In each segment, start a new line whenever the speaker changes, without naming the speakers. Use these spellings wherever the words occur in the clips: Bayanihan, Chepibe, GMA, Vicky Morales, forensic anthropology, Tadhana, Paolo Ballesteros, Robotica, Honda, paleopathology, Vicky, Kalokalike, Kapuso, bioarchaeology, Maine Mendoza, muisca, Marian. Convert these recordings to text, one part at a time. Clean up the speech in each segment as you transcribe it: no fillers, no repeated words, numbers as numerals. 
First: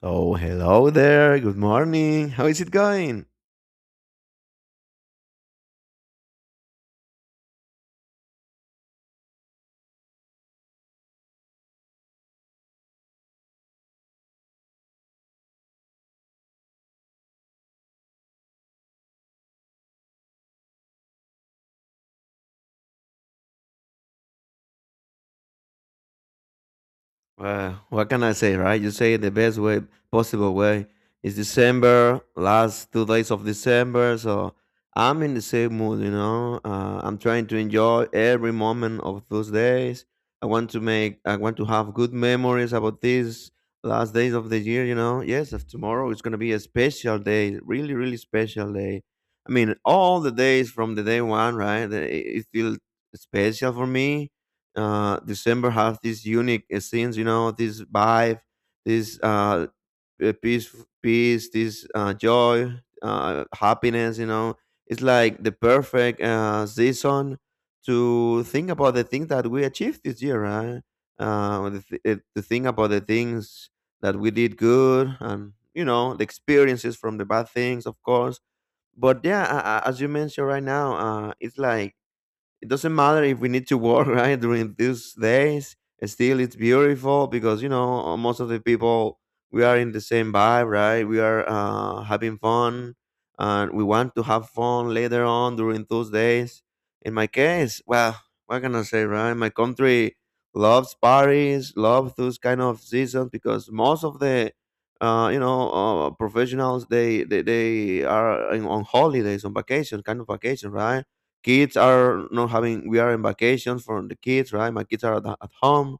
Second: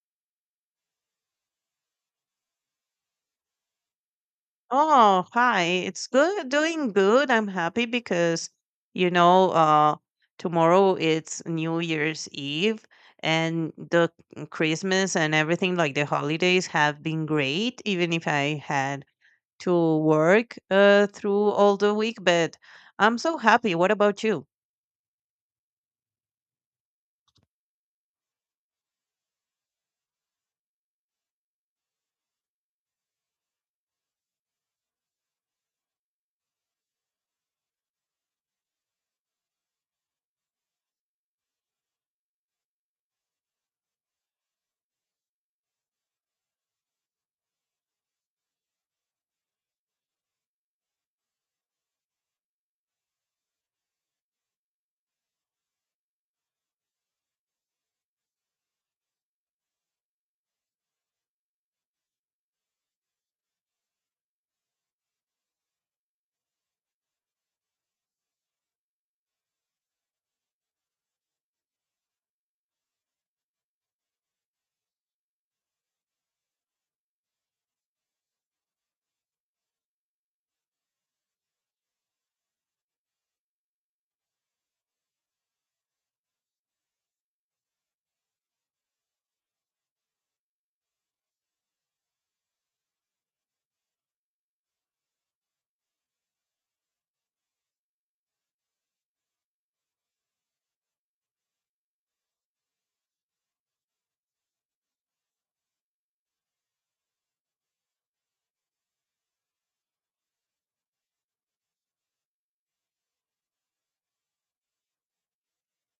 So, hello there. Good morning. How is it going?
Oh, hi. It's good, doing good. I'm happy because, you know, uh, tomorrow it's New Year's Eve and the Christmas and everything, like the holidays have been great, even if I had to work through all the week, but I'm so happy. What about you?
Well, what can I say, right? You say it the best way, possible way. It's December, last 2 days of December, so I'm in the same mood. I'm trying to enjoy every moment of those days. I want to have good memories about these last days of the year. Yes, of tomorrow is gonna be a special day, really, really special day. I mean, all the days from the day one, right? It feel special for me. December has this unique scenes, this vibe, this peace, this joy, happiness. It's like the perfect season to think about the things that we achieved this year, right? To think about the things that we did good, and the experiences from the bad things, of course. But yeah, as you mentioned right now, it's like it doesn't matter if we need to work right, during these days. Still, it's beautiful because, most of the people, we are in the same vibe, right? We are having fun, and we want to have fun later on during those days. In my case, well, what can I say, right? My country loves parties, loves those kind of seasons because most of the professionals, they are on holidays, on vacation, kind of vacation, right? Kids are not having, we are in vacation for the kids, right? My kids are at home,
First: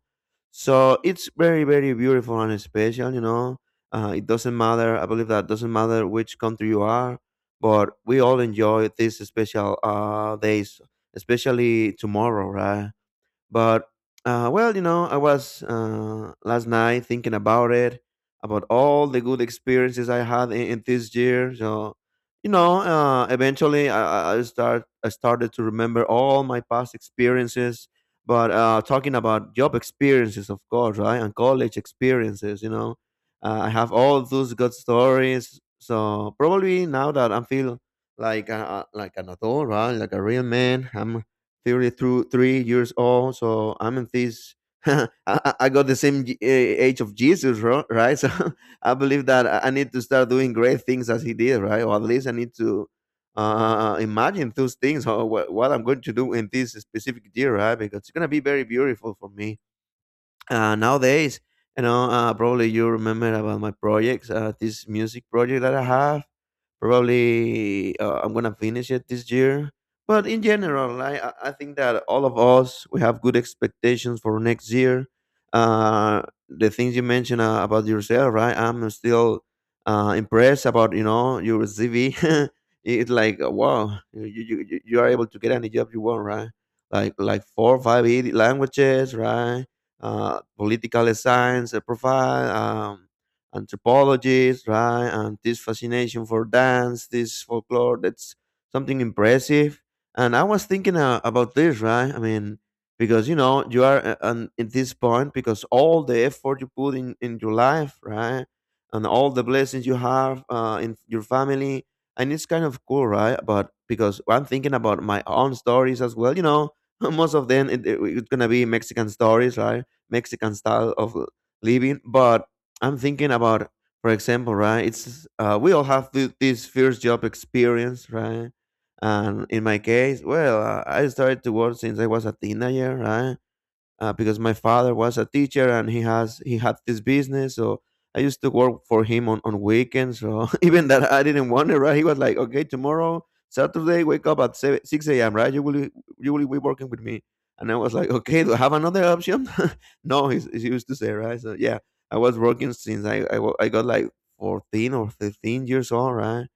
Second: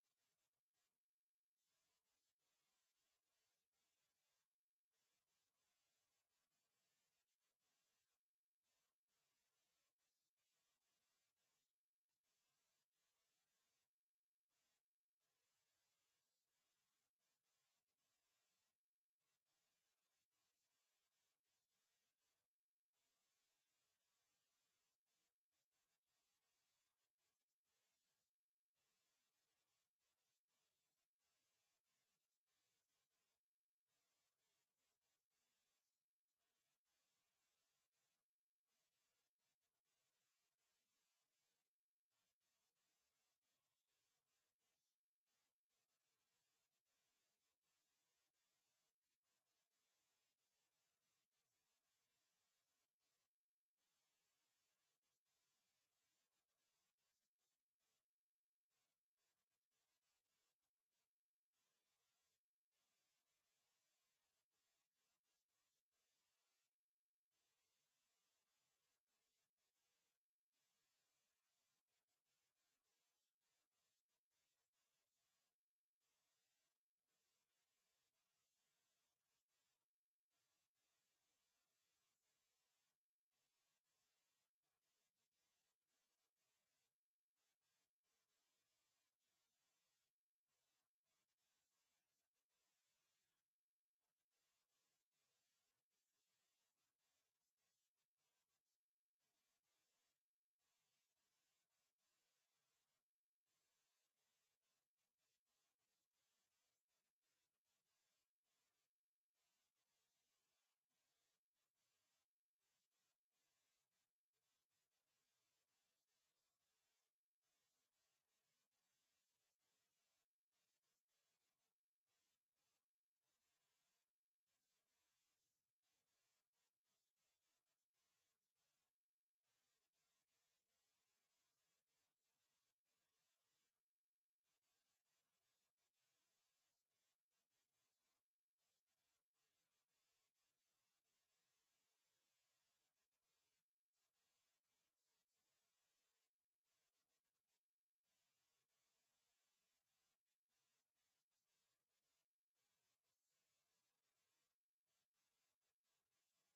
so it's very, very beautiful and special. It doesn't matter, I believe that doesn't matter which country you are, but we all enjoy these special days, especially tomorrow, right? But well, I was last night thinking about it, about all the good experiences I had in this year. So, eventually, I started to remember all my past experiences. But talking about job experiences, of course, right, and college experiences, I have all those good stories. So probably now that I feel like a, like an adult, right, like a real man, I'm 33 three years old. So I'm in this. I got the same age of Jesus, right? So I believe that I need to start doing great things as he did, right? Or at least I need to imagine those things or what I'm going to do in this specific year, right? Because it's going to be very beautiful for me. Nowadays, probably you remember about my projects, this music project that I have. Probably I'm gonna finish it this year. But in general, I think that all of us we have good expectations for next year. Uh, the things you mentioned about yourself, right? I'm still impressed about your CV. It's like wow, you are able to get any job you want, right? Like four or five languages, right? Political science profile. Um, Anthropologists, right? And this fascination for dance, this folklore, that's something impressive. And I was thinking about this, right? I mean, because you are at this point because all the effort you put in your life, right? And all the blessings you have in your family. And it's kind of cool, right? But because I'm thinking about my own stories as well, you know, most of them, it's gonna be Mexican stories, right? Mexican style of living. But I'm thinking about, for example, right? It's we all have this first job experience, right? And in my case, well, I started to work since I was a teenager, right? Because my father was a teacher and he had this business, so I used to work for him on weekends. So even that I didn't want it, right? He was like, okay, tomorrow Saturday, wake up at 7, 6 a.m., right? You will be working with me. And I was like, okay, do I have another option? No, he used to say, right? So yeah, I was working since I got like 14 or 15 years old, right?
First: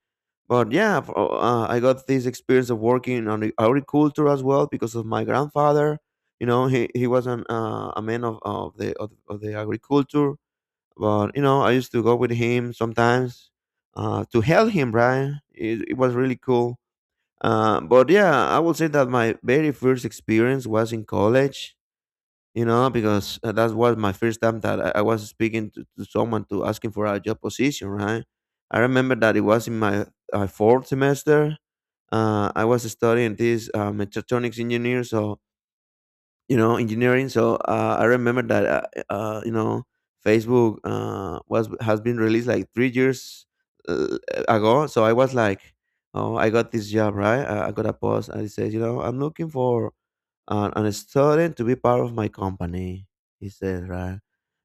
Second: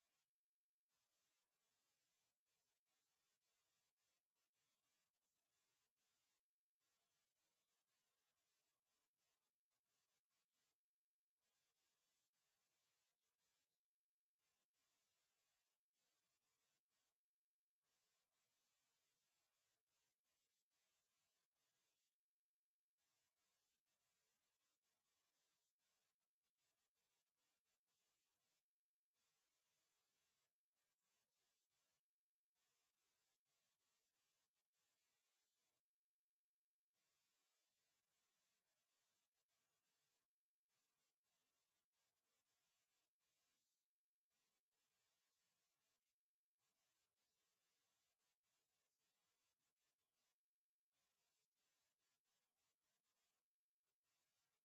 But I got this experience of working on the agriculture as well because of my grandfather, you know. He was a man of of the agriculture. But you know, I used to go with him sometimes to help him, right? It was really cool. But yeah, I would say that my very first experience was in college, you know, because that was my first time that I was speaking to someone to asking for a job position, right? I remember that it was in my fourth semester. I was studying this mechatronics engineer, so, you know, engineering. So I remember that you know, Facebook was has been released like 3 years uh, ago. So I was like, oh, I got this job, right? I got a post, and it says, you know, I'm looking for and starting to be part of my company, he said, right?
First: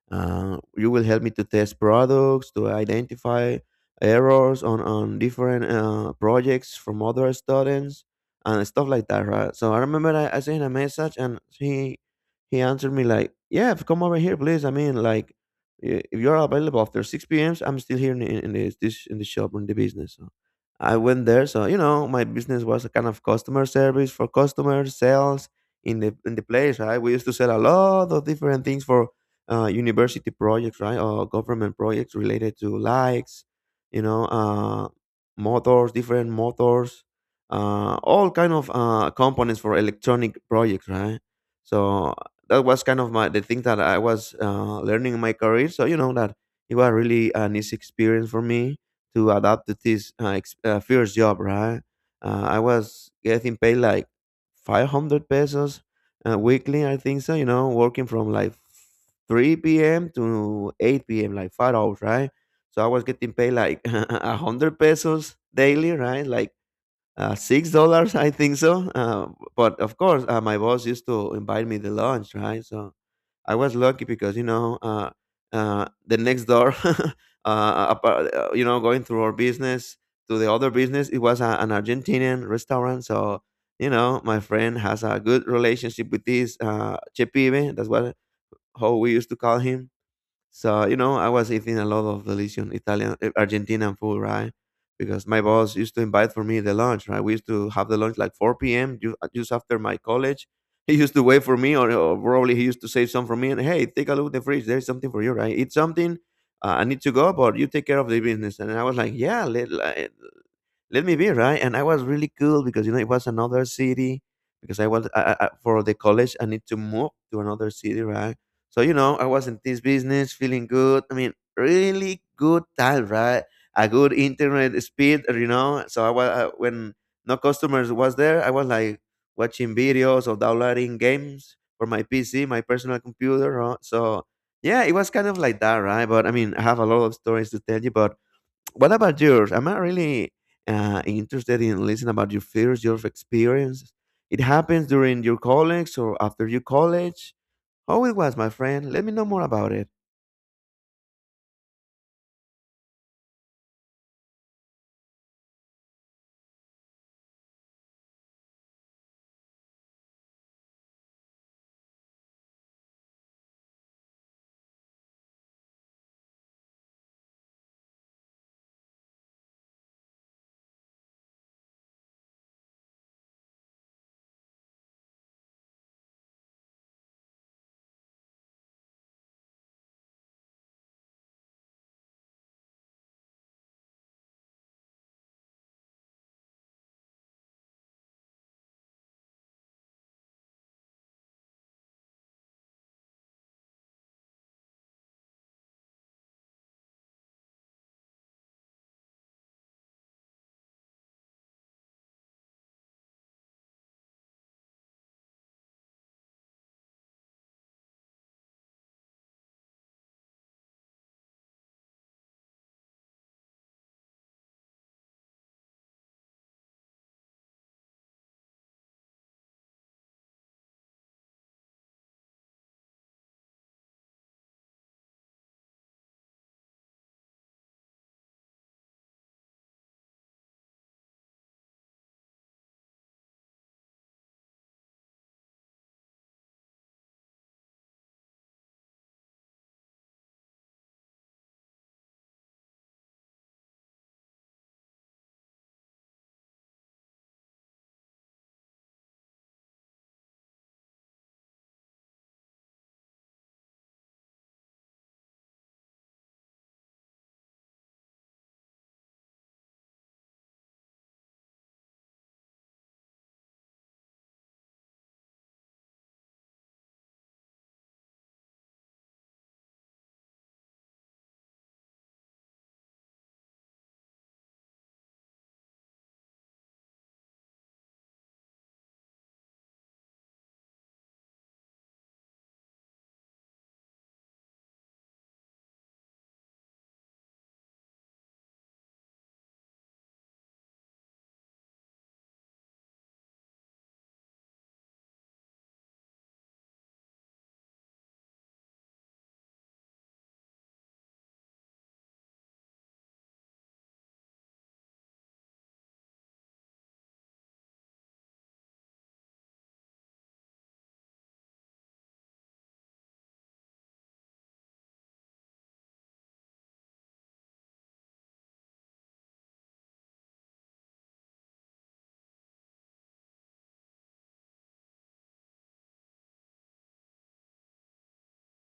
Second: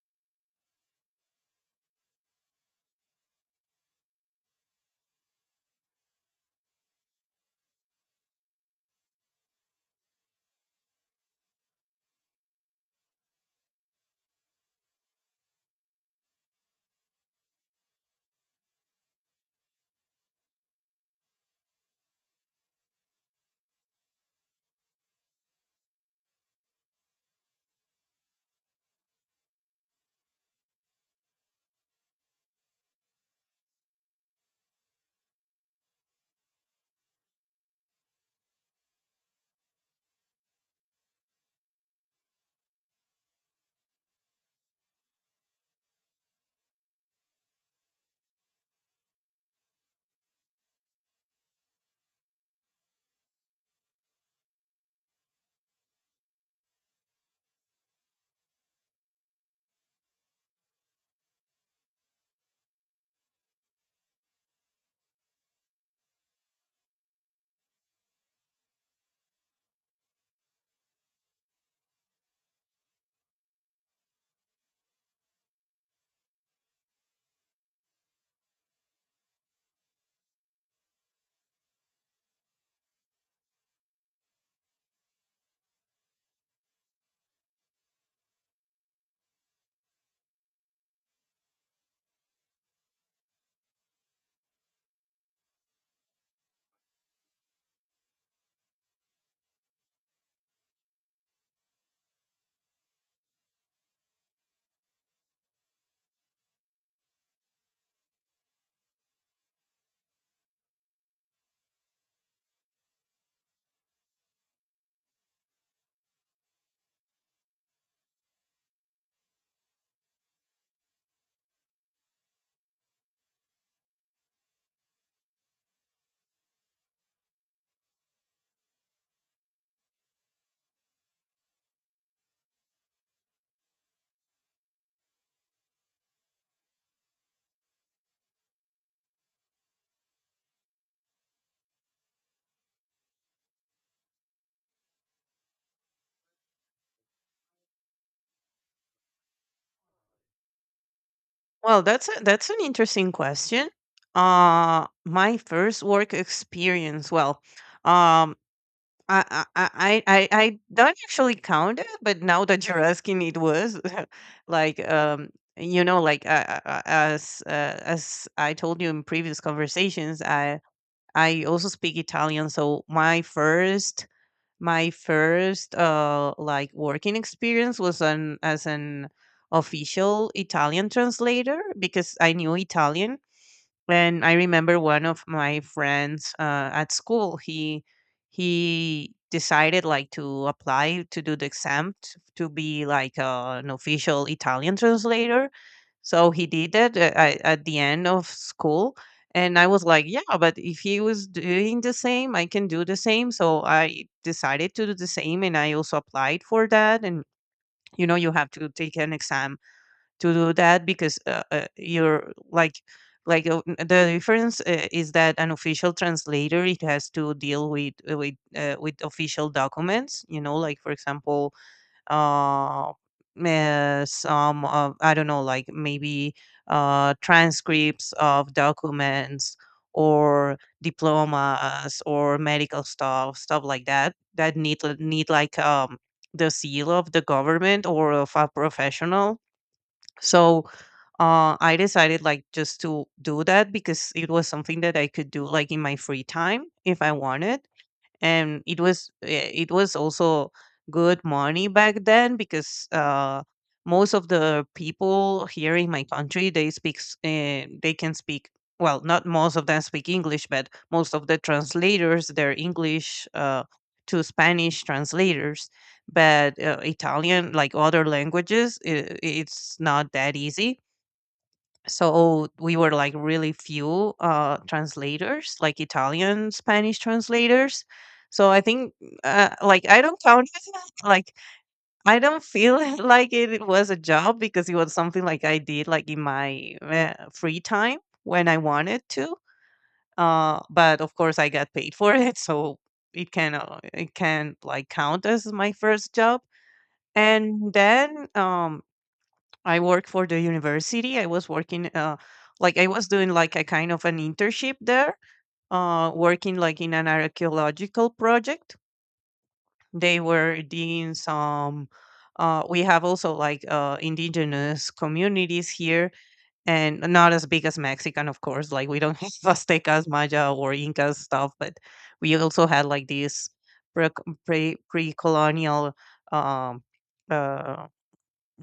You will help me to test products, to identify errors on different projects from other students and stuff like that, right? So I remember I sent a message and he answered me like, "Yeah, come over here, please. I mean, like, if you're available after 6 p.m., I'm still here in this in the shop or in the business." So I went there. So you know, my business was a kind of customer service for customers, sales in the place. Right, we used to sell a lot of different things for university projects, right, or government projects related to likes, you know, motors, different motors, all kind of components for electronic projects, right? So that was kind of my the thing that I was learning in my career. So you know that it was really a nice experience for me to adapt to this first job, right? I was getting paid like 500 pesos weekly, I think so. You know, working from like 3 p.m. to 8 p.m., like 5 hours, right? So I was getting paid like 100 pesos daily, right? Like $6, I think so. But of course, my boss used to invite me to lunch, right? So I was lucky because, you know, the next door, you know, going through our business to the other business, it was an Argentinian restaurant, so. You know, my friend has a good relationship with this Chepibe. That's what how we used to call him. So you know, I was eating a lot of delicious Italian, Argentinian food, right? Because my boss used to invite for me the lunch, right? We used to have the lunch like 4 p.m. Just after my college. He used to wait for me, or probably he used to save some for me. And hey, take a look at the fridge. There's something for you, right? Eat something. I need to go, but you take care of the business. And I was like, yeah, let me be right, and I was really cool because, you know, it was another city because I was I- for the college I need to move to another city, right? So, you know, I was in this business feeling good, I mean, really good time, right? A good internet speed, you know. So I was when no customers was there, I was like watching videos or downloading games for my PC, my personal computer, so yeah, it was kind of like that, right? But I mean, I have a lot of stories to tell you, but what about yours? I'm not really interested in listening about your fears, your experiences. It happens during your college or after your college. How it was, my friend? Let me know more about it.
Well, that's an interesting question. My first work experience, well, um, I don't actually count it, but now that you're asking, it was like like as I told you in previous conversations. I also speak Italian, so my first like working experience was an as an official Italian translator because I knew Italian. And I remember one of my friends at school. He decided, like, to apply to do the exam to be like an official Italian translator. So he did that, at the end of school, and I was like, yeah, but if he was doing the same, I can do the same. So I decided to do the same, and I also applied for that. And you have to take an exam to do that, because you're like the difference is that an official translator, it has to deal with with official documents, like, for example, uh, some, I don't know, like maybe transcripts of documents, or diplomas, or medical stuff like that, that need like the seal of the government, or of a professional. So I decided, like, just to do that because it was something that I could do like in my free time if I wanted. And it was it was also good money back then, because most of the people here in my country, they can speak, well, not most of them speak English, but most of the translators, they're English to Spanish translators. But Italian, like other languages, I it's not that easy. So we were like really few translators, like Italian Spanish translators. So I think, like, I don't count it like I don't feel like it was a job because it was something like I did like in my free time when I wanted to, but of course I got paid for it, so it can like count as my first job. And then I work for the university. I was working, like, I was doing like a kind of an internship there, working like in an archaeological project. They were digging some. We have also like indigenous communities here, and not as big as Mexican, of course. Like, we don't have Aztecas, Maya, or Inca stuff, but we also had like these pre colonial um, uh,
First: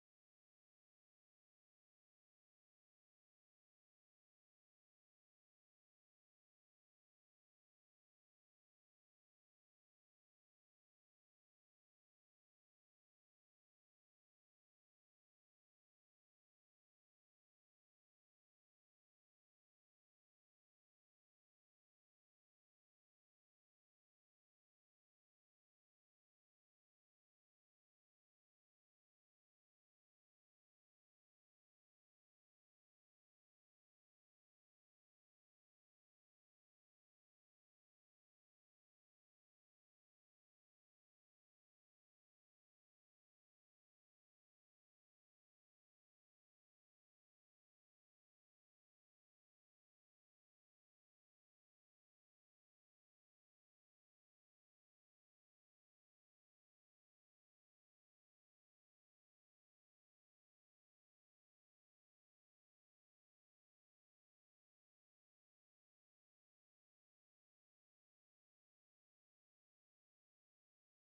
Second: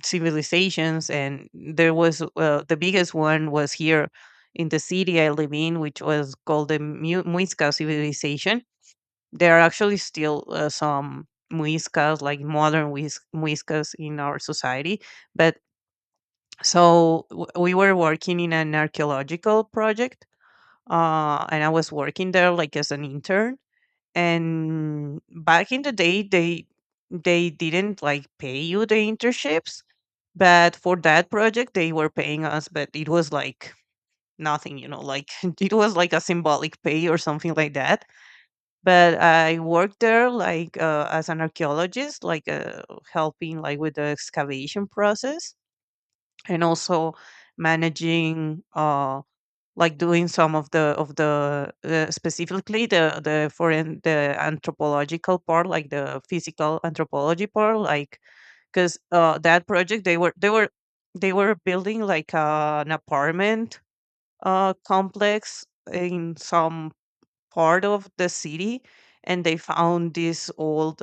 civilizations, and there was, the biggest one was here in the city I live in, which was called the muisca civilization. There are actually still some muiscas, like modern muiscas in our society. But so we were working in an archaeological project, and I was working there like as an intern. And back in the day, they didn't like pay you the internships, but for that project they were paying us, but it was like nothing, like it was like a symbolic pay or something like that. But I worked there like, as an archaeologist, like, helping like with the excavation process, and also managing, like doing some of the specifically the anthropological part, like, the physical anthropology part, like, because that project, they were building like an apartment complex in some part of the city, and they found this old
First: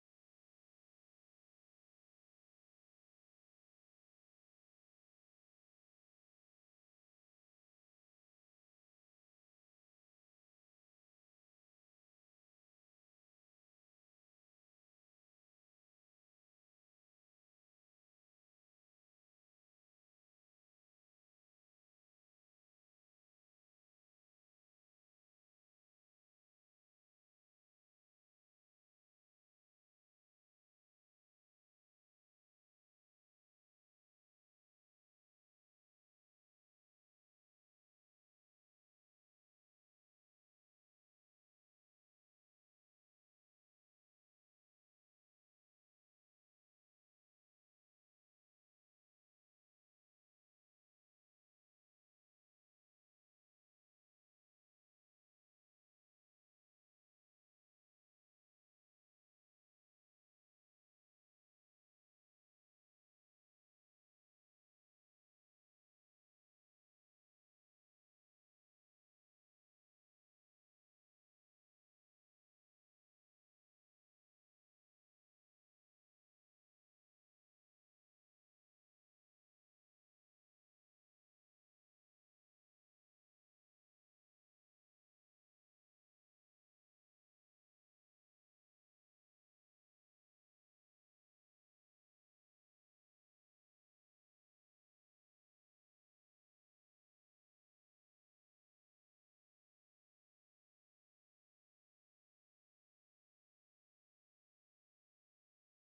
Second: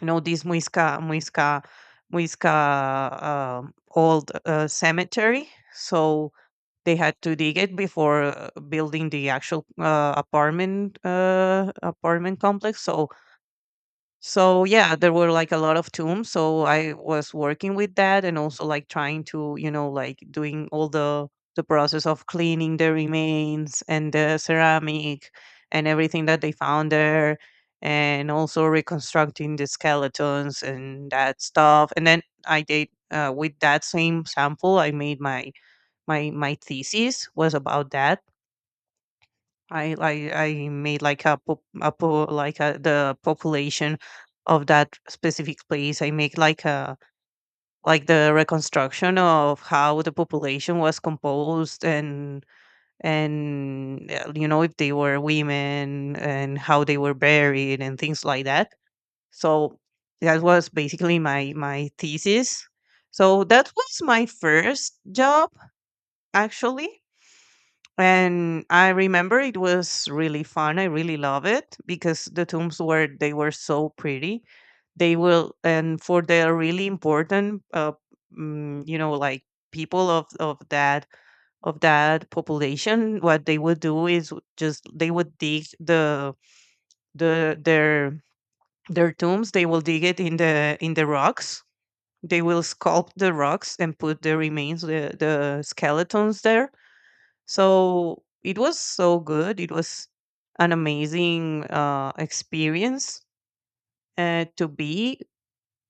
you know this muisca old cemetery. So they had to dig it before building the actual apartment complex. So yeah, there were like a lot of tombs. So I was working with that, and also like trying to like doing all the process of cleaning the remains and the ceramic and everything that they found there, and also reconstructing the skeletons and that stuff. And then I did, with that same sample, I made my my my thesis was about that. I made like a, pop- a po- like a, the population of that specific place. I make like a like the reconstruction of how the population was composed, and if they were women, and how they were buried and things like that. So that was basically my thesis. So that was my first job, actually. And I remember it was really fun. I really love it because the tombs were so pretty. They will. And for the really important, like, people of that population, what they would do is, just, they would dig the their their tombs. They will dig it in the rocks. They will sculpt the rocks and put the remains, the skeletons there, so it was so good. It was an amazing experience to be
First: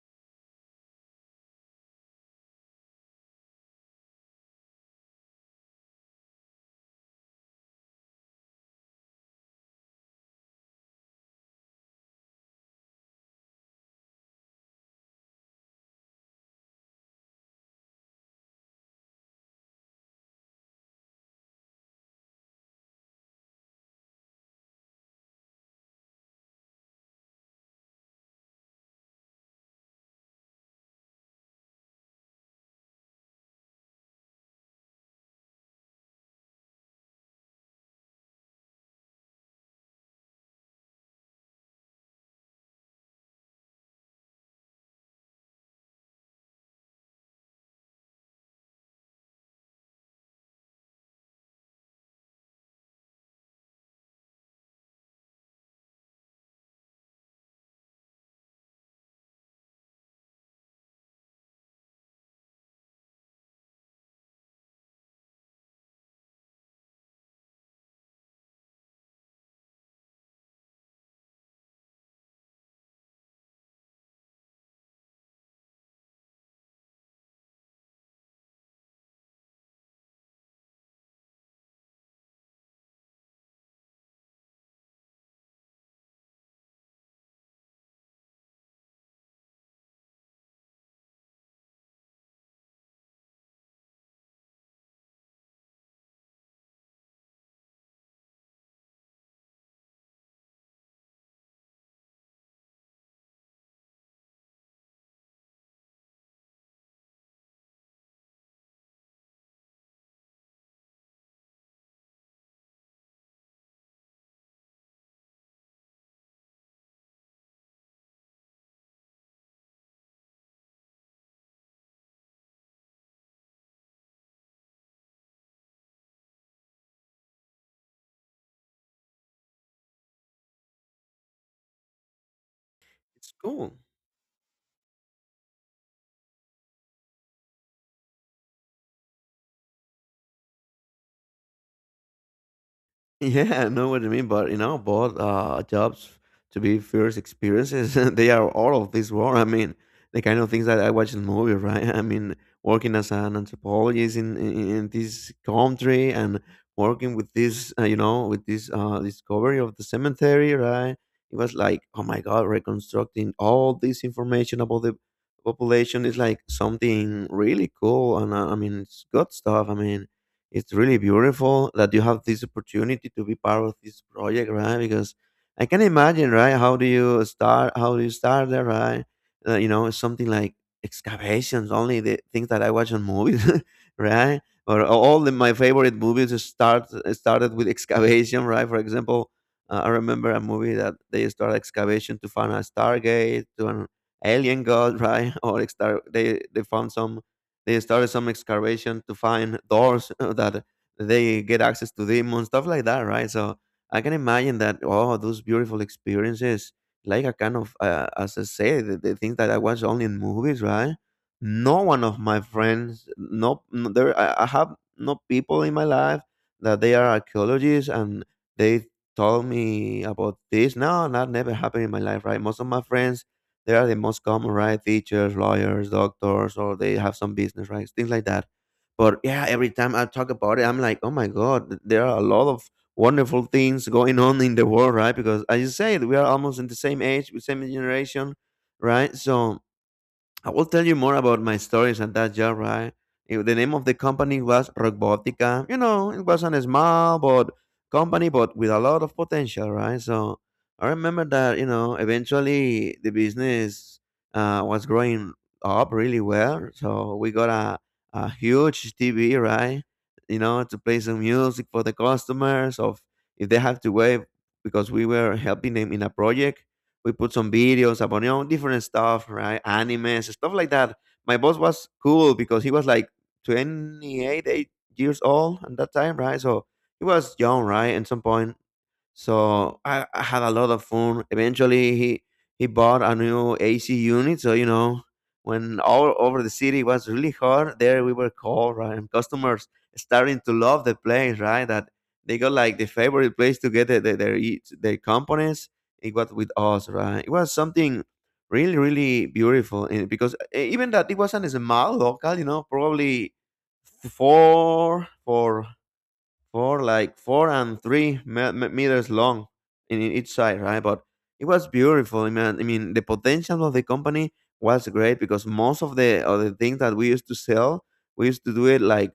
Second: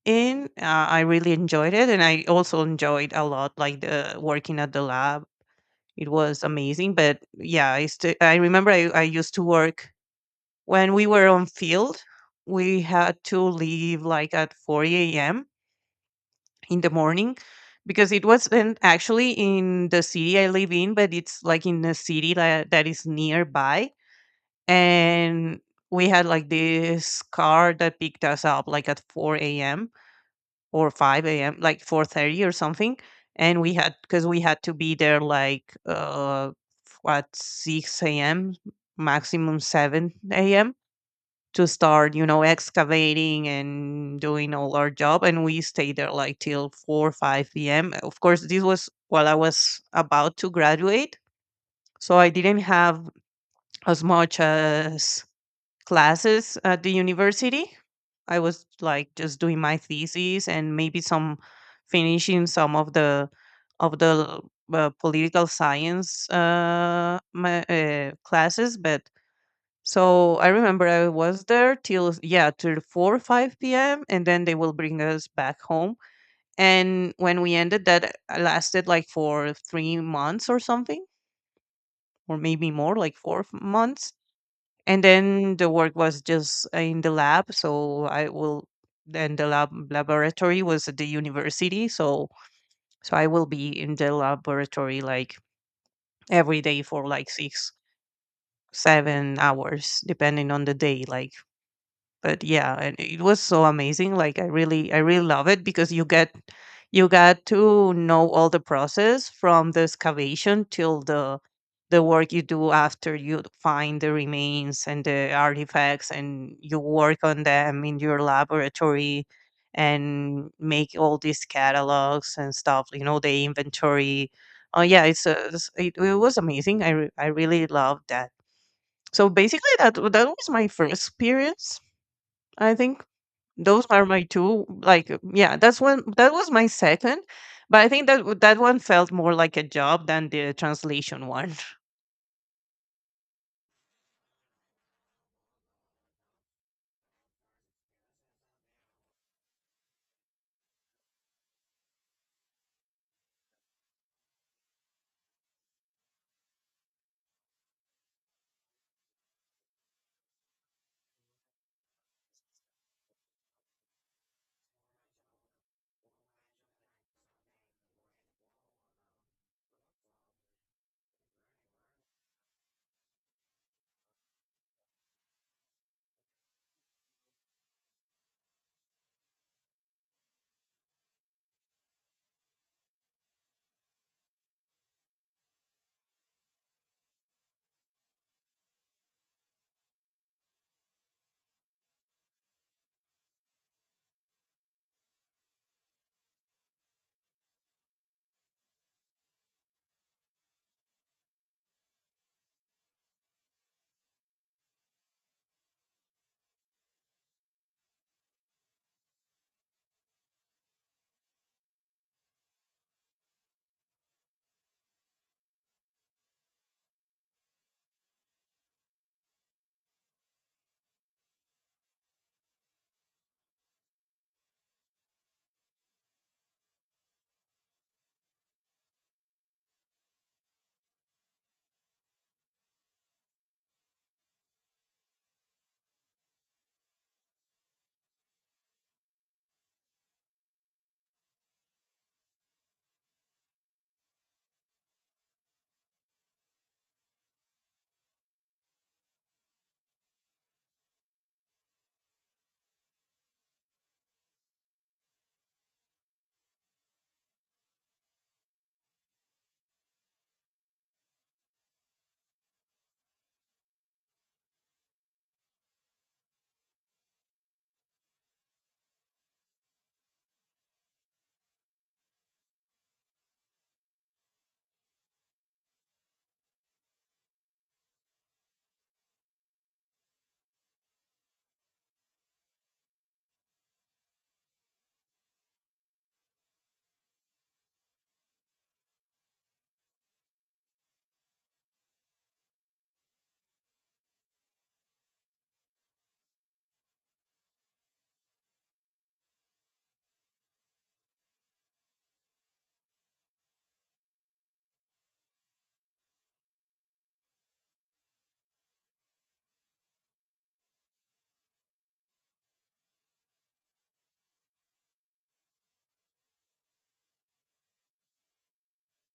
in. I really enjoyed it, and I also enjoyed a lot, like, the working at the lab. It was amazing. But yeah, I remember, I used to work when we were on field. We had to leave like at 4 a.m. in the morning, because it wasn't actually in the city I live in, but it's like in a city that is nearby, and we had like this car that picked us up like at 4 a.m or 5 a.m, like 4:30 or something. And we had to be there like, at 6 a.m maximum 7 a.m, to start, excavating and doing all our job. And we stayed there like till 4 5 p.m. Of course this was while I was about to graduate, so I didn't have as much as classes at the university. I was like just doing my thesis, and maybe some finishing some of the political science classes. But so I remember I was there till, yeah, till 4 or 5 p.m., and then they will bring us back home. And when we ended, that lasted like for 3 months or something, or maybe more, like 4 months, and then the work was just in the lab, so I will. Then the laboratory was at the university, so I will be in the laboratory like every day for like 6 7 hours depending on the day, like. But yeah, and it was so amazing. Like, I really love it because you got to know all the process from the excavation till the work you do after you find the remains and the artifacts, and you work on them in your laboratory, and make all these catalogs and stuff, you know, the inventory. Oh yeah, it's, a, it's- it was amazing. I really loved that. So basically that was my first experience, I think.
It's cool.
Those are my two, like, yeah, that's one, that was my second. But I think that, that one felt more like a job than the translation one. Oh,
Yeah, I know what you mean, but you know, both jobs to be first experiences. They are all of this war. I mean, the kind of things that I watch in movies, right? I mean, working as an anthropologist in this country and working with this discovery of the cemetery, right? It was like, oh my God, reconstructing all this information about the population is like something really cool, and I mean, it's good stuff. I mean it's really beautiful that you have this opportunity to be part of this project, right? Because I can imagine, right? How do you start? How do you start there, right? It's something like excavations, only the things that I watch on movies, right? Or my favorite movies is started with excavation, right? For example, I remember a movie that they start excavation to find a Stargate, to an alien god, right? Or star, they found some they started some excavation to find doors that they get access to demons, stuff like that, right? So I can imagine that, oh, those beautiful experiences, like a kind of, as I say, the things that I watch only in movies, right? No one of my friends, no, no there, I have no people in my life that they are archaeologists and they told me about this. No, that never happened in my life, right? Most of my friends they are the most common, right? Teachers, lawyers, doctors, or they have some business, right? Things like that. But yeah, every time I talk about it, I'm like, oh my God, there are a lot of wonderful things going on in the world, right? Because as you said, we are almost in the same age, the same generation, right? So I will tell you more about my stories at that job, right? The name of the company was Robotica. You know, it was a small but company, but with a lot of potential, right? So I remember that eventually the business was growing up really well. So we got a huge TV, right? You know, to play some music for the customers. Of if they have to wait because we were helping them in a project we put some videos about different stuff, right? Animes, stuff like that. My boss was cool because he was like 28 eight years old at that time, right? So he was young, right? At some point, so I had a lot of fun. Eventually, he bought a new AC unit. So when all over the city was really hot, there we were cold, right? And customers starting to love the place, right? That they got like the favorite place to get their components. It was with us, right? It was something really, really beautiful. And because even that it wasn't a small local, probably four, four 4 and 3 meters long in each side, right? But it was beautiful, I mean, the potential of the company was great because most of the things that we used to sell, we used to do it like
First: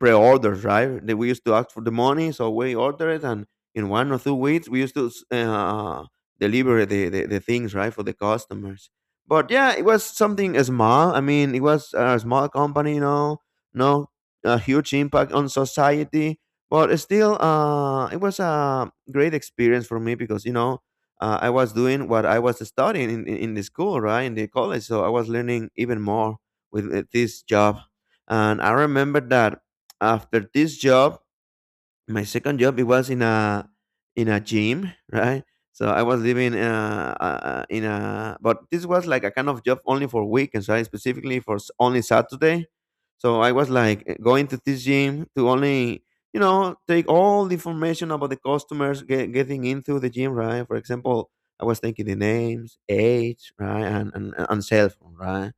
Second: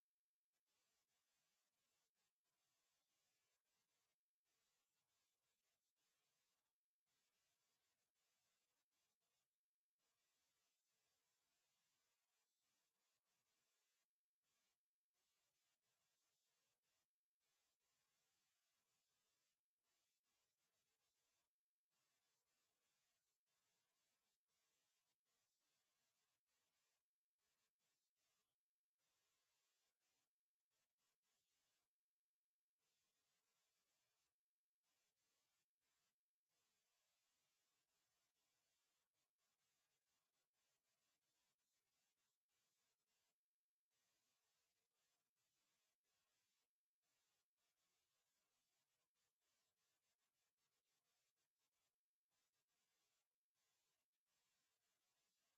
pre-orders, right? That we used to ask for the money, so we order it, and in 1 or 2 weeks, we used to deliver the things, right, for the customers. But yeah, it was something small. I mean, it was a small company, no a huge impact on society but still, it was a great experience for me because I was doing what I was studying in the school, right, in the college. So I was learning even more with this job. And I remember that after this job, my second job, it was in a gym, right? So I was living but this was like a kind of job only for weekends, right? Specifically for only Saturday. So I was like going to this gym to only, take all the information about the customers getting into the gym, right? For example, I was taking the names, age, right, and cell phone, right?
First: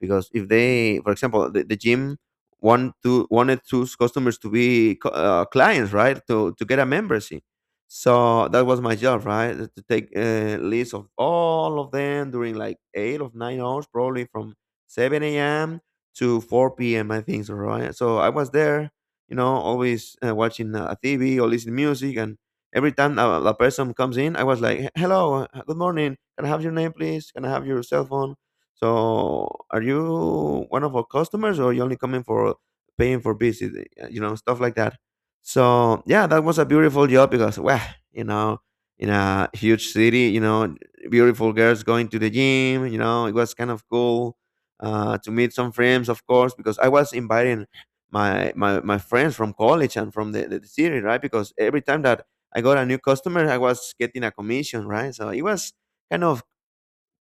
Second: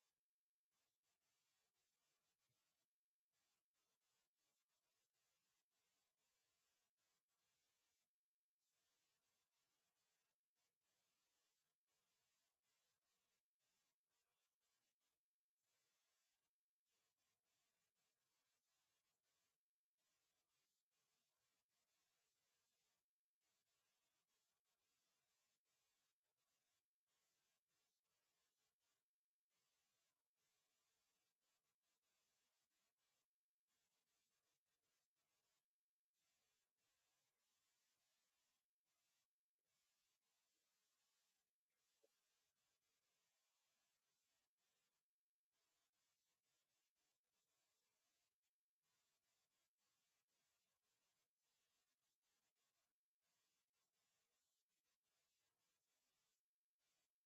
Because if they, for example, the gym wanted those customers to be clients, right? To get a membership. So that was my job, right? To take a list of all of them during like 8 of 9 hours, probably from 7 a.m. to 4 p.m. I think so, right? So I was there, always watching TV or listening music, and every time a person comes in, I was like, "Hello, good morning. Can I have your name, please? Can I have your cell phone?" So, are you one of our customers, or you only coming for paying for visit? Stuff like that. So, yeah, that was a beautiful job because, wow, you know, in a huge city, beautiful girls going to the gym. It was kind of cool to meet some friends, of course, because I was inviting my friends from college and from the city, right? Because every time that I got a new customer, I was getting a commission, right? So it was kind of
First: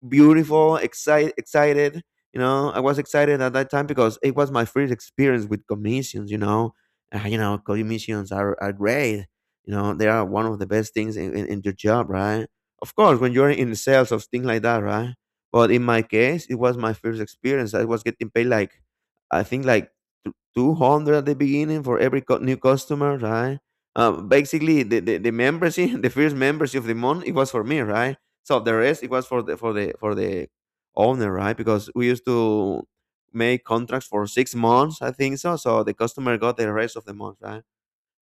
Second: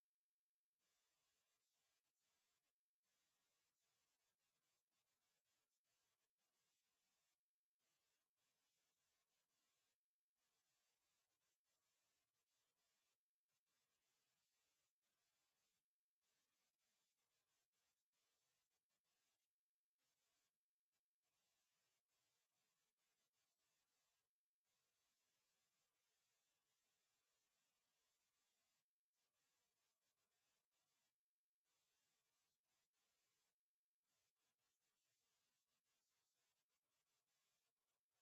beautiful, excited, excited. I was excited at that time because it was my first experience with commissions. Commissions are great. They are one of the best things in your job, right? Of course, when you're in sales of things like that, right? But in my case, it was my first experience. I was getting paid like, I think like 200 at the beginning for every new customer, right? Basically, the membership, the first membership of the month, it was for me, right? So the rest it was for the owner, right? Because we used to make contracts for 6 months, I think so. So the customer got the rest of the month, right?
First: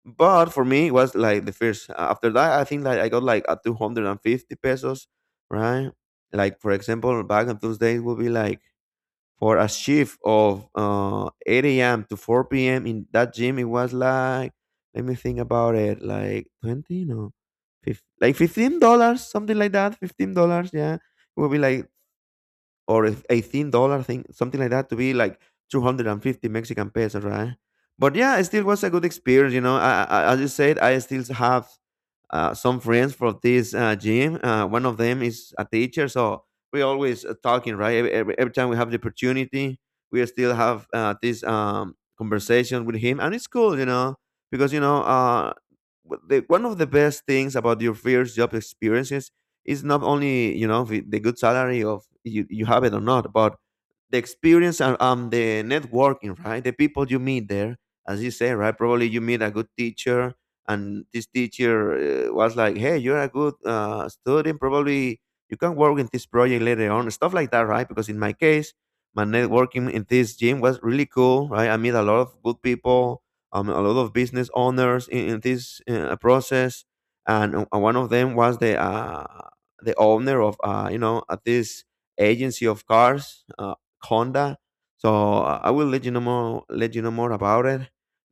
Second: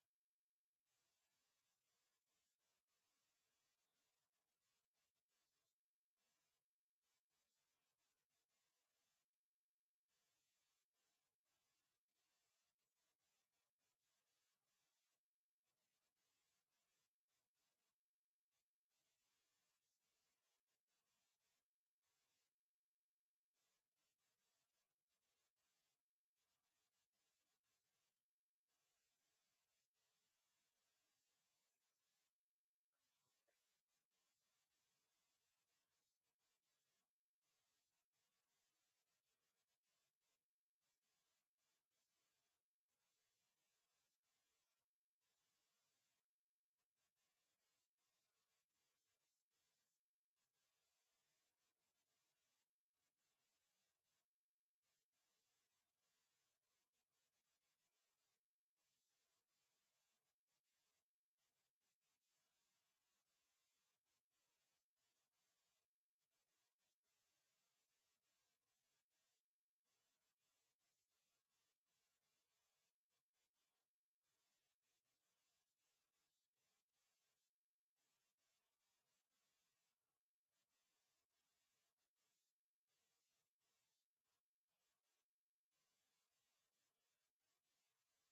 But for me, it was like the first. After that, I think like I got like a 250 pesos, right? Like for example, back on those days would be like for a shift of 8 a.m. to 4 p.m. in that gym, it was like, let me think about it, like 20, no, 15, like $15, something like that, $15, yeah. It would be like or if $18 thing, something like that, to be like 250 Mexican pesos, right? But yeah, it still was a good experience. I, as you said, I still have some friends from this gym. One of them is a teacher, so we always talking, right? Every time we have the opportunity, we still have this conversation with him, and it's cool, because one of the best things about your first job experiences it's not only the good salary of you have it or not but the experience and the networking right the people you meet there as you say right probably you meet a good teacher and this teacher was like hey you're a good student probably you can work in this project later on stuff like that right because in my case my networking in this gym was really cool right I meet a lot of good people a lot of business owners in this process and one of them was the owner of at this agency of cars, Honda. So I will let you know more. Let you know more about it.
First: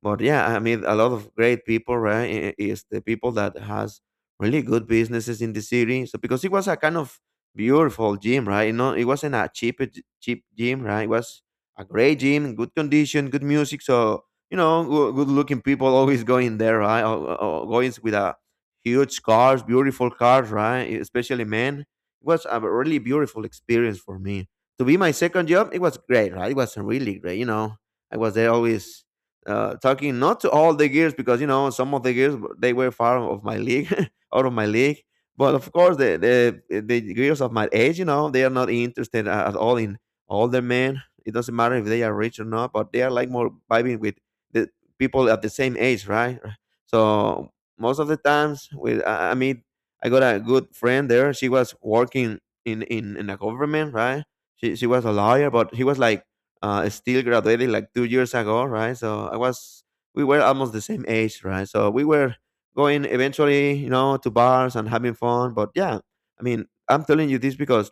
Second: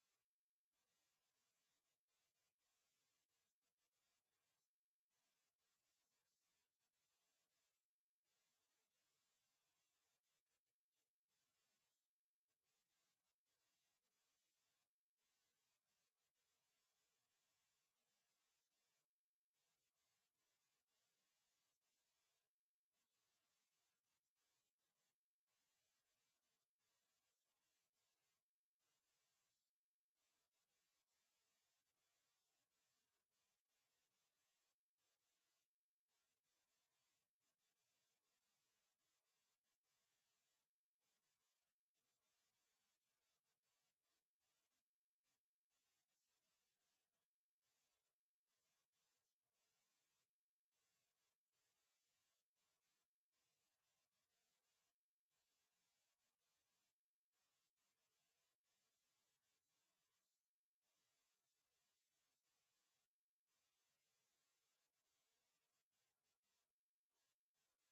But yeah, I mean, a lot of great people, right? Is the people that has really good businesses in the city. So because it was a kind of beautiful gym, right? It wasn't a cheap cheap gym, right? It was a great gym, good condition, good music. So you know, good looking people always going there, right? Or going with a huge cars, beautiful cars, right? Especially men. It was a really beautiful experience for me. To be my second job, it was great, right? It was really great. I was there always talking not to all the gears because some of the gears they were far of my league, out of my league. But of course, the gears of my age, they are not interested at all in older men. It doesn't matter if they are rich or not, but they are like more vibing with the people at the same age, right? So most of the times I mean, I got a good friend there. She was working in a government, right? She was a lawyer, but she was like still graduated like 2 years ago, right? So I was we were almost the same age, right? So we were going eventually, to bars and having fun. But yeah, I mean, I'm telling you this because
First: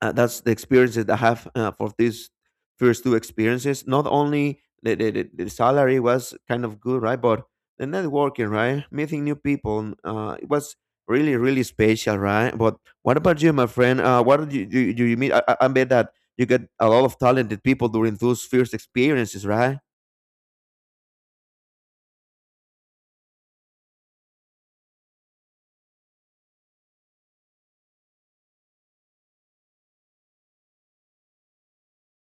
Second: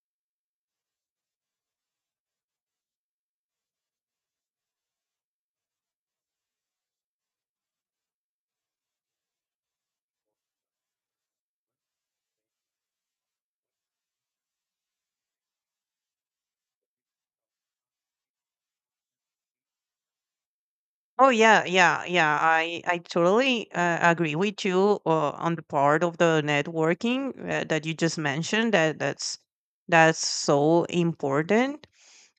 that's the experiences that I have for these first two experiences. Not only the salary was kind of good, right? But the networking, right? Meeting new people, it was really, really special, right? But what about you, my friend? What did you meet? I bet that you get a lot of talented people during those first experiences, right?
yeah, yeah, yeah, I totally agree with you on the part of the networking, that you just mentioned, that's so important.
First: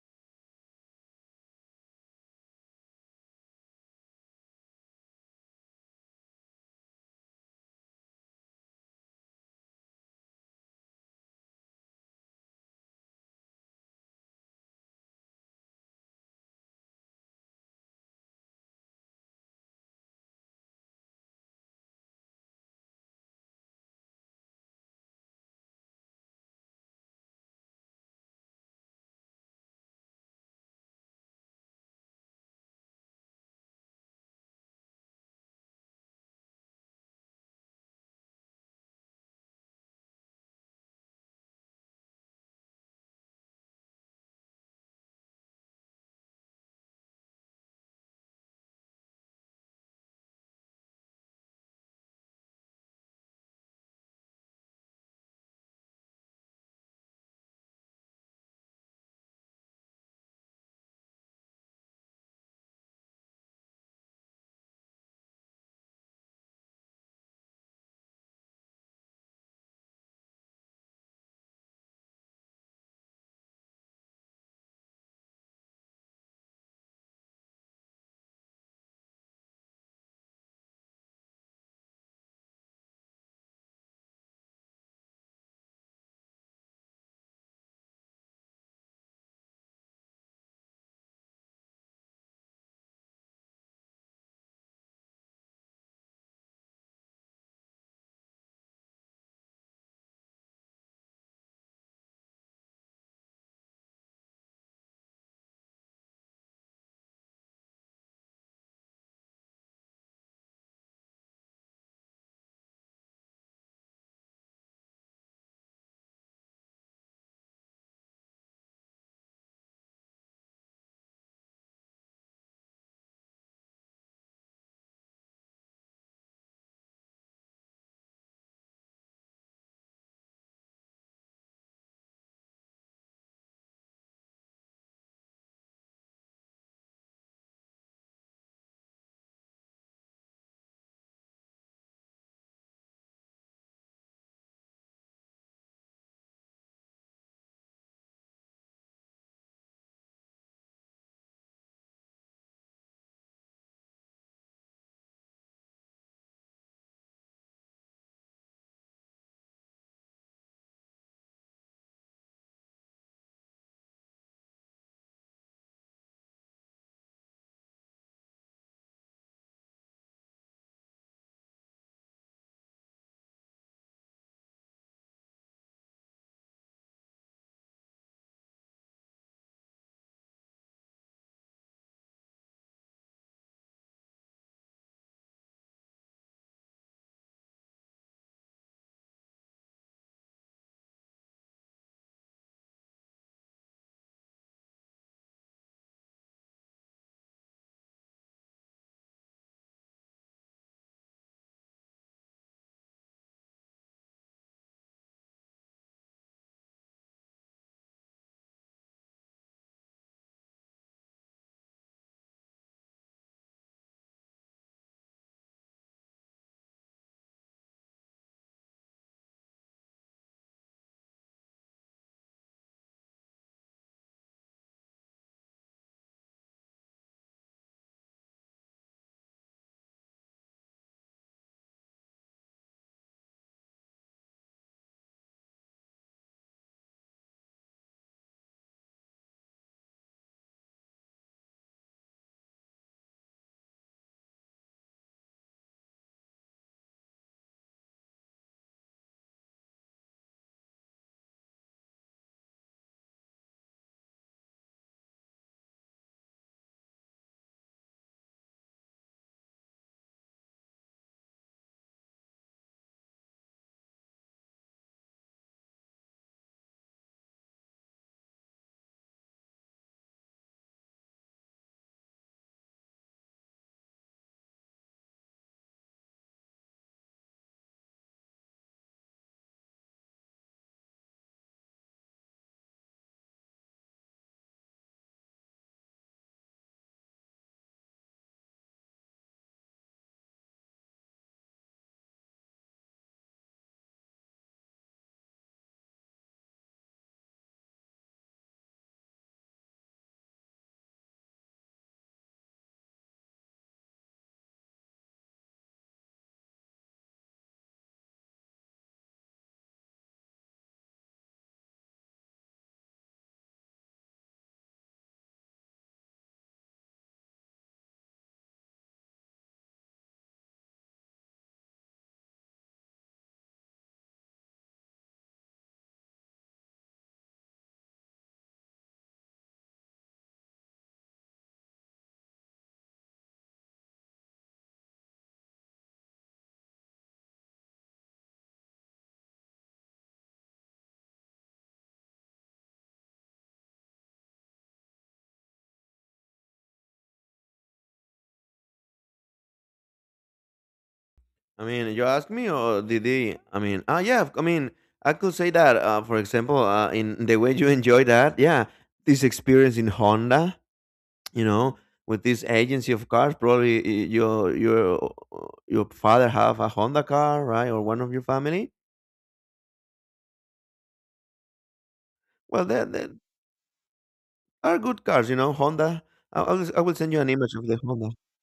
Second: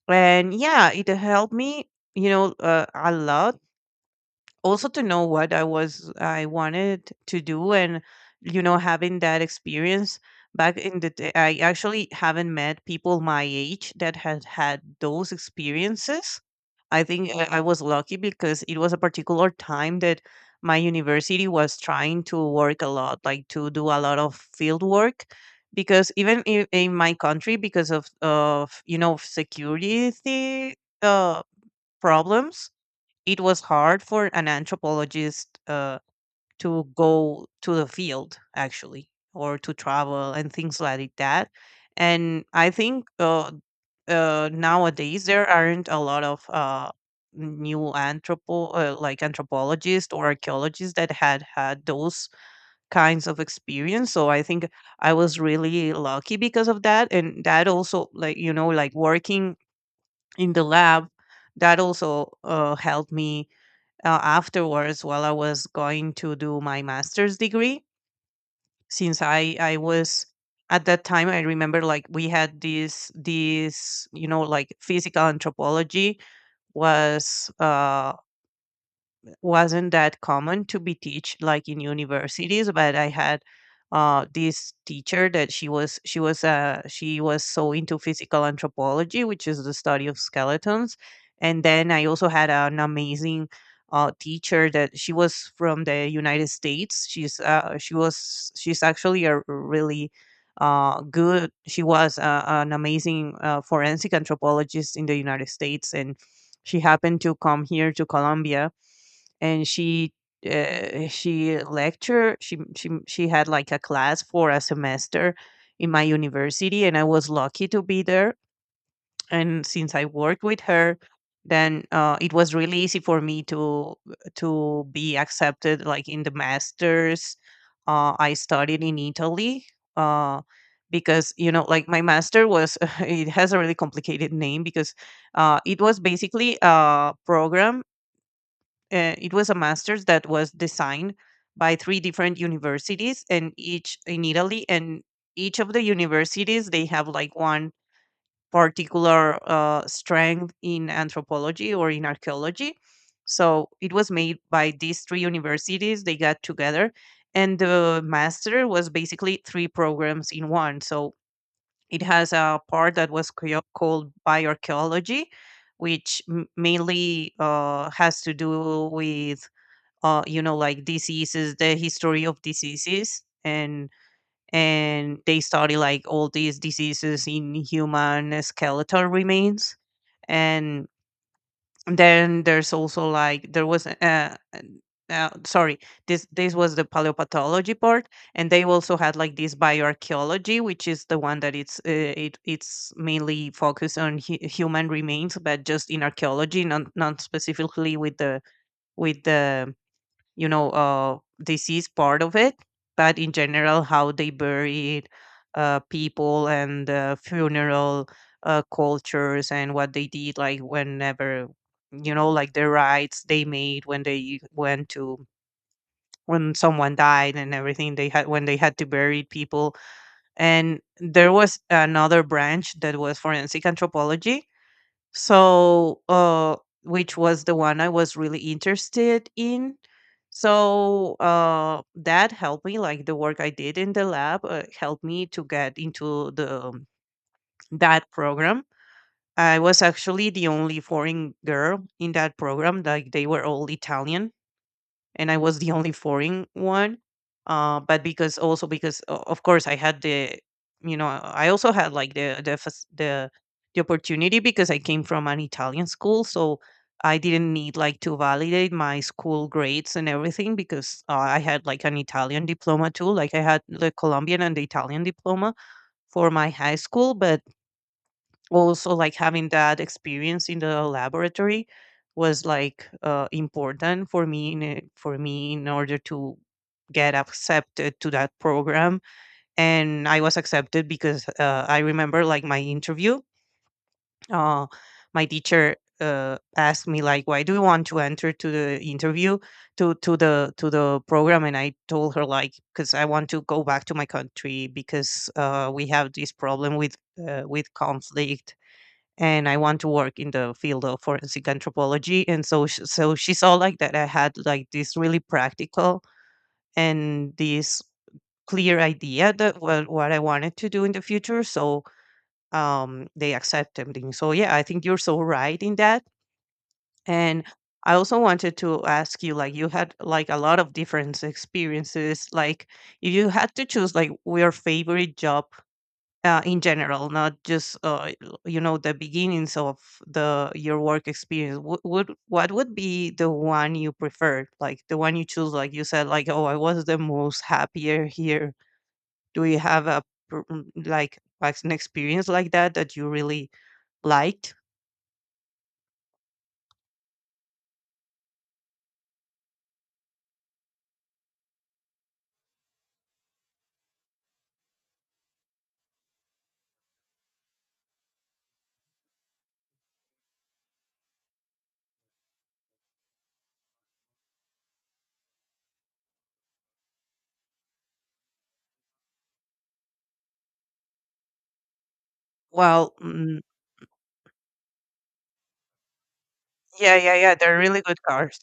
And yeah, it helped me, a lot, also to know what I wanted to do, and having that experience back in the day, I actually haven't met people my age that had had those experiences. I think I was lucky because it was a particular time that my university was trying to work a lot, like, to do a lot of field work. Because even in my country, because of you know security uh, problems, it was hard for an anthropologist to go to the field actually or to travel and things like that, and I think nowadays there aren't a lot of new anthropologists or archaeologists that had had those kinds of experience. So I think I was really lucky because of that. And that also, like you know, like working in the lab, that also helped me afterwards while I was going to do my master's degree. Since I was at that time, I remember, like we had this, you know, like physical anthropology was uh wasn't that common to be teach like in universities. But I had this teacher, that she was she was she was so into physical anthropology, which is the study of skeletons. And then I also had an amazing teacher that she was from the United States. She's she was She's actually a really good she was an amazing forensic anthropologist in the United States, and she happened to come here to Colombia. And she lectured, she had like a class for a semester in my university, and I was lucky to be there. And since I worked with her, then it was really easy for me to be accepted like in the masters. I studied in Italy, uh, because you know, like my master was it has a really complicated name, because it was basically a program. It was a master's that was designed by three different universities, and each in Italy, and each of the universities, they have like one particular strength in anthropology or in archaeology. So it was made by these three universities, they got together, and the master was basically three programs in one. So it has a part that was called bioarchaeology, which mainly has to do with, you know, like diseases, the history of diseases, and they study like all these diseases in human skeletal remains. And then there's also like there was sorry, this was the paleopathology part. And they also had like this bioarchaeology, which is the one that it's mainly focused on human remains, but just in archaeology, not specifically with the you know uh, disease part of it, but in general how they buried people and funeral cultures, and what they did, like whenever, you know, like the rites they made when they went to when someone died, and everything they had when they had to bury people. And there was another branch that was forensic anthropology. so, uh, which was the one I was really interested in. So, that helped me, like the work I did in the lab, helped me to get into the that program. I was actually the only foreign girl in that program. Like they were all Italian, and I was the only foreign one. But because, also because of course I had the, you know, I also had like the fac- the opportunity because I came from an Italian school, so I didn't need like to validate my school grades and everything, because I had like an Italian diploma too. Like I had the Colombian and the Italian diploma for my high school. But also like having that experience in the laboratory was like important for me for me in order to get accepted to that program. And I was accepted because I remember like my interview. uh, my teacher asked me, like, why do you want to enter to the interview to the program? And I told her, like, because I want to go back to my country, because we have this problem with conflict, and I want to work in the field of forensic anthropology. And so, so she saw like that I had like this really practical and this clear idea that what I wanted to do in the future. So they accepted me. So yeah, I think you're so right in that. And I also wanted to ask you, like you had like a lot of different experiences. Like if you had to choose like your favorite job in general, not just you know, the beginnings of the your work experience. What would be the one you preferred, like the one you choose? Like you said, like, oh, I was the most happier here. Do you have a like an experience like that that you really liked?
I mean, you ask me, or did they? I mean, yeah, I mean, I could say that, for example, in the way you enjoy that, yeah, this experience in Honda. You know, with this agency of cars, probably your your father have a Honda car, right? Or one of your family. Well, they,
Well,
they
mm,
are good cars, you know. Honda, I, I will I
yeah,
will send
yeah,
you an
yeah.
image
They're
of the
really good
Honda.
cars.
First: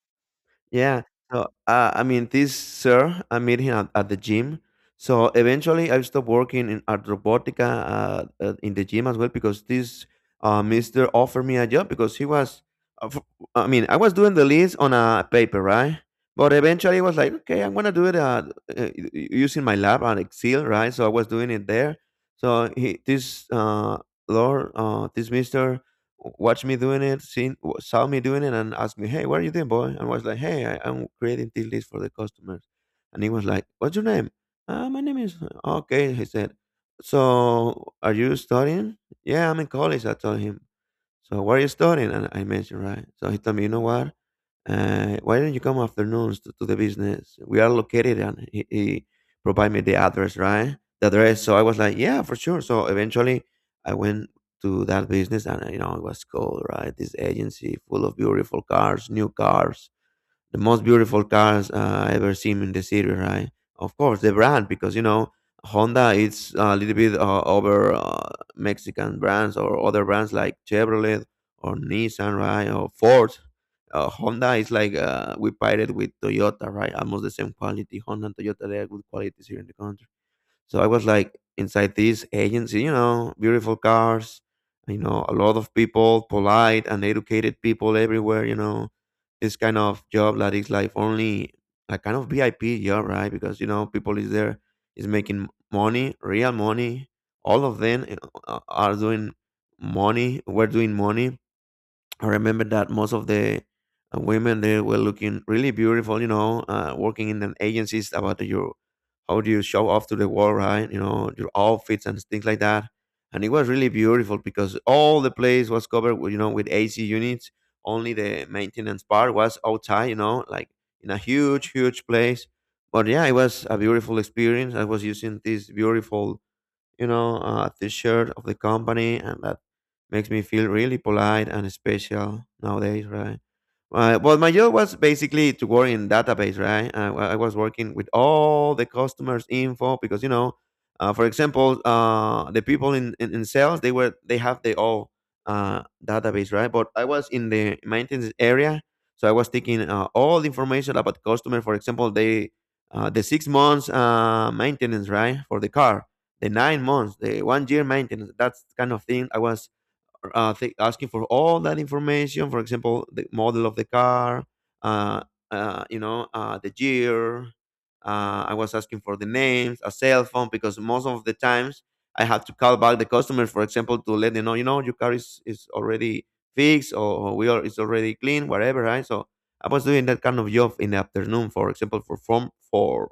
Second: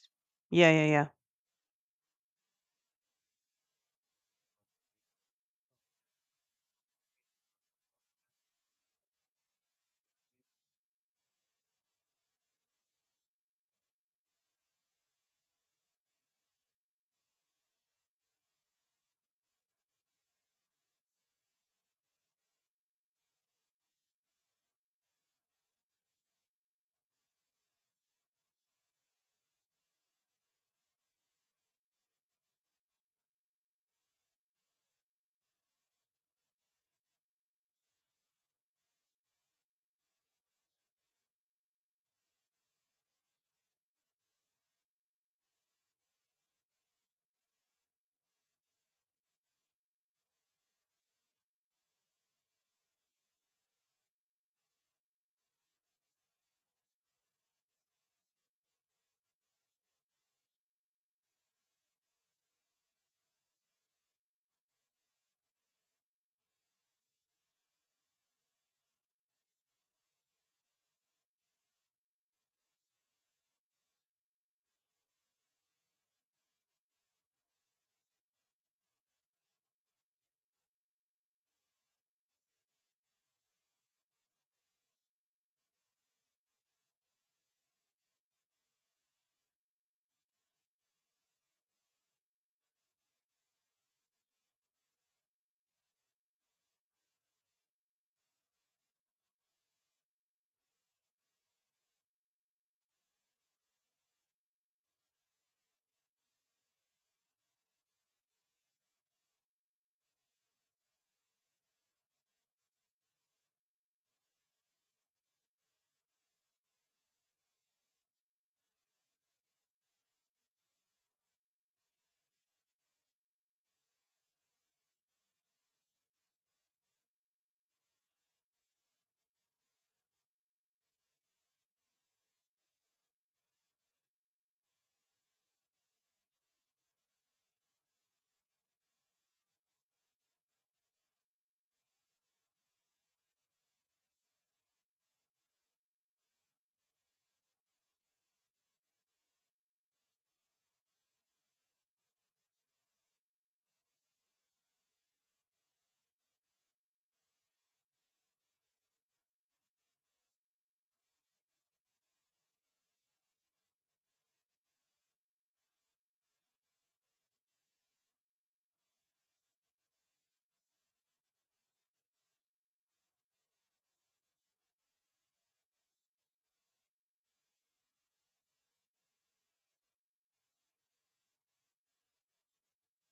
Yeah, yeah,
Yeah.
yeah.
So, I mean, this sir, I met him at the gym. So eventually, I stopped working in at Robotica in the gym as well because this Mister offered me a job because uh, f- I mean, I was doing the list on a paper, right? But eventually, I was like, okay, I'm gonna do it uh, using my lab on Excel, right? So I was doing it there. So he, this Lord, this Mister watched me doing it, seen saw me doing it, and asked me, "Hey, what are you doing, boy?" And was like, "Hey, I'm creating this list for the customers." And he was like, "What's your name?" My name is okay. He said, "So are you studying?" Yeah, I'm in college, I told him. So what are you studying? And I mentioned, right? So he told me, you know what? Why don't you come afternoons to the business? We are located, and he provided me the address, right? The address. So I was like, yeah, for sure. So eventually I went to that business, and you know, it was cool, right? This agency full of beautiful cars, new cars, the most beautiful cars I ever seen in the city, right? Of course, the brand, because you know Honda is a little bit over Mexican brands or other brands like Chevrolet or Nissan, right? Or Ford. Honda is like we paired it with Toyota, right? Almost the same quality. Honda and Toyota, they are good qualities here in the country. So I was like inside this agency, you know, beautiful cars, you know, a lot of people, polite and educated people everywhere, you know, this kind of job that is like only a kind of VIP job, right? Because, you know, people is there is making money, real money. All of them, you know, are doing money. We're doing money. I remember that most of the women there were looking really beautiful, you know, working in an agencies about your how do you show off to the world, right? You know, your outfits and things like that. And it was really beautiful because all the place was covered with, you know, with AC units. Only the maintenance part was outside, you know, like in a huge, huge place. But yeah, it was a beautiful experience. I was using these beautiful, you know, T-shirt of the company, and that makes me feel really polite and special nowadays, right? Well, my job was basically to work in database, right? I was working with all the customers' info because you know, for example, the people in sales, they have their own database, right? But I was in the maintenance area, so I was taking all the information about customer. For example, the 6 months maintenance, right, for the car, the 9 months, the 1 year maintenance, that kind of thing. I was asking for all that information. For example, the model of the car, uh, you know, the year. I was asking for the names, a cell phone, because most of the times I had to call back the customer, for example, to let them know, you know, your car is already fixed, or we are it's already clean, whatever, right? So I was doing that kind of job in the afternoon, for example, for from for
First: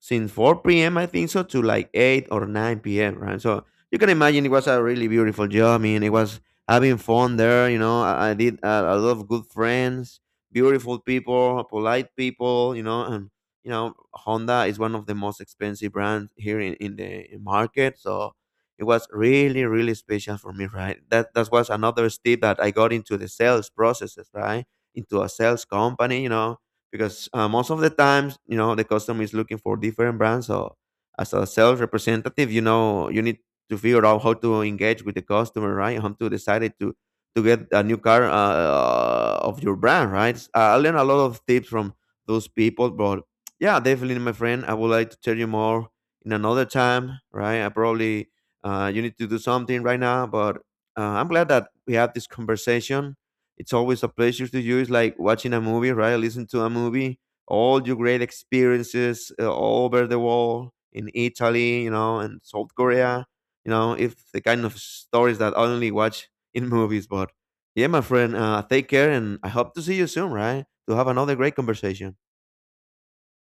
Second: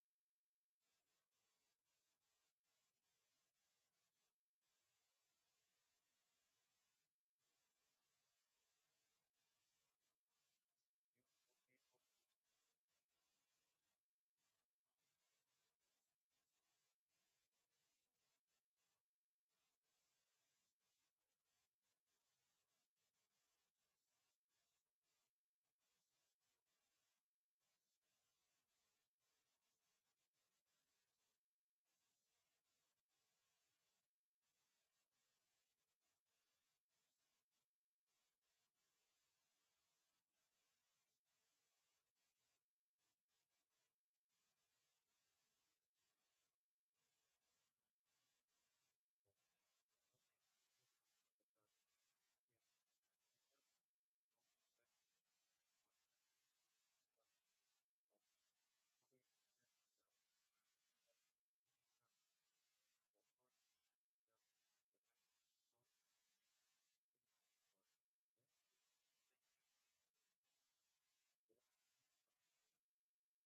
since 4 p.m. I think so, to like 8 or 9 p.m. Right, so you can imagine it was a really beautiful job. I mean, it was having fun there. You know, I did a lot of good friends, beautiful people, polite people. You know, and you know Honda is one of the most expensive brands here in the market, so it was really really special for me. Right, that that was another step that I got into the sales processes. Right, into a sales company. You know, because most of the times you know the customer is looking for different brands, so as a sales representative, you know, you need to figure out how to engage with the customer, right, how to decide it to get a new car of your brand, right. I learned a lot of tips from those people. But yeah, definitely, my friend, I would like to tell you more in another time, right. I probably, you need to do something right now, but I'm glad that we had this conversation. It's always a pleasure to you. It's like watching a movie, right? Listen to a movie. All your great experiences all over the world, in Italy, you know, and South Korea. You know, if the kind of stories that I only watch in movies. But yeah, my friend, take care, and I hope to see you soon, right? To have another great conversation.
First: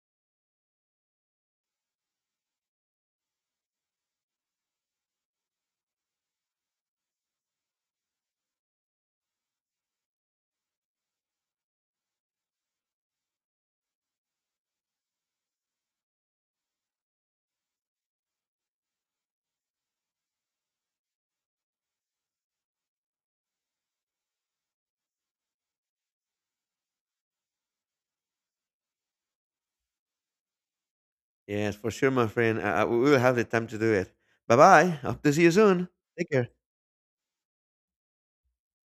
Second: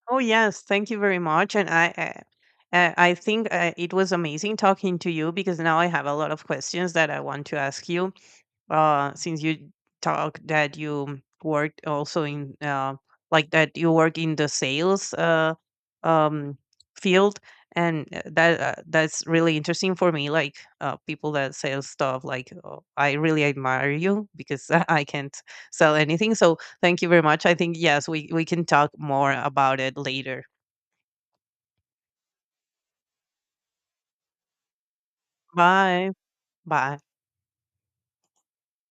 Oh yes, thank you very much. And I think it was amazing talking to you, because now I have a lot of questions that I want to ask you, since you talk that you worked also in like that you work in the sales um field. And that that's really interesting for me, like people that sell stuff, like I really admire you because I can't sell anything. So thank you very much. I think yes, we can talk more about it later.
Yes, for sure, my friend. We will have the time to do it. Bye bye. Hope to see you soon.
Bye
Take care.
bye.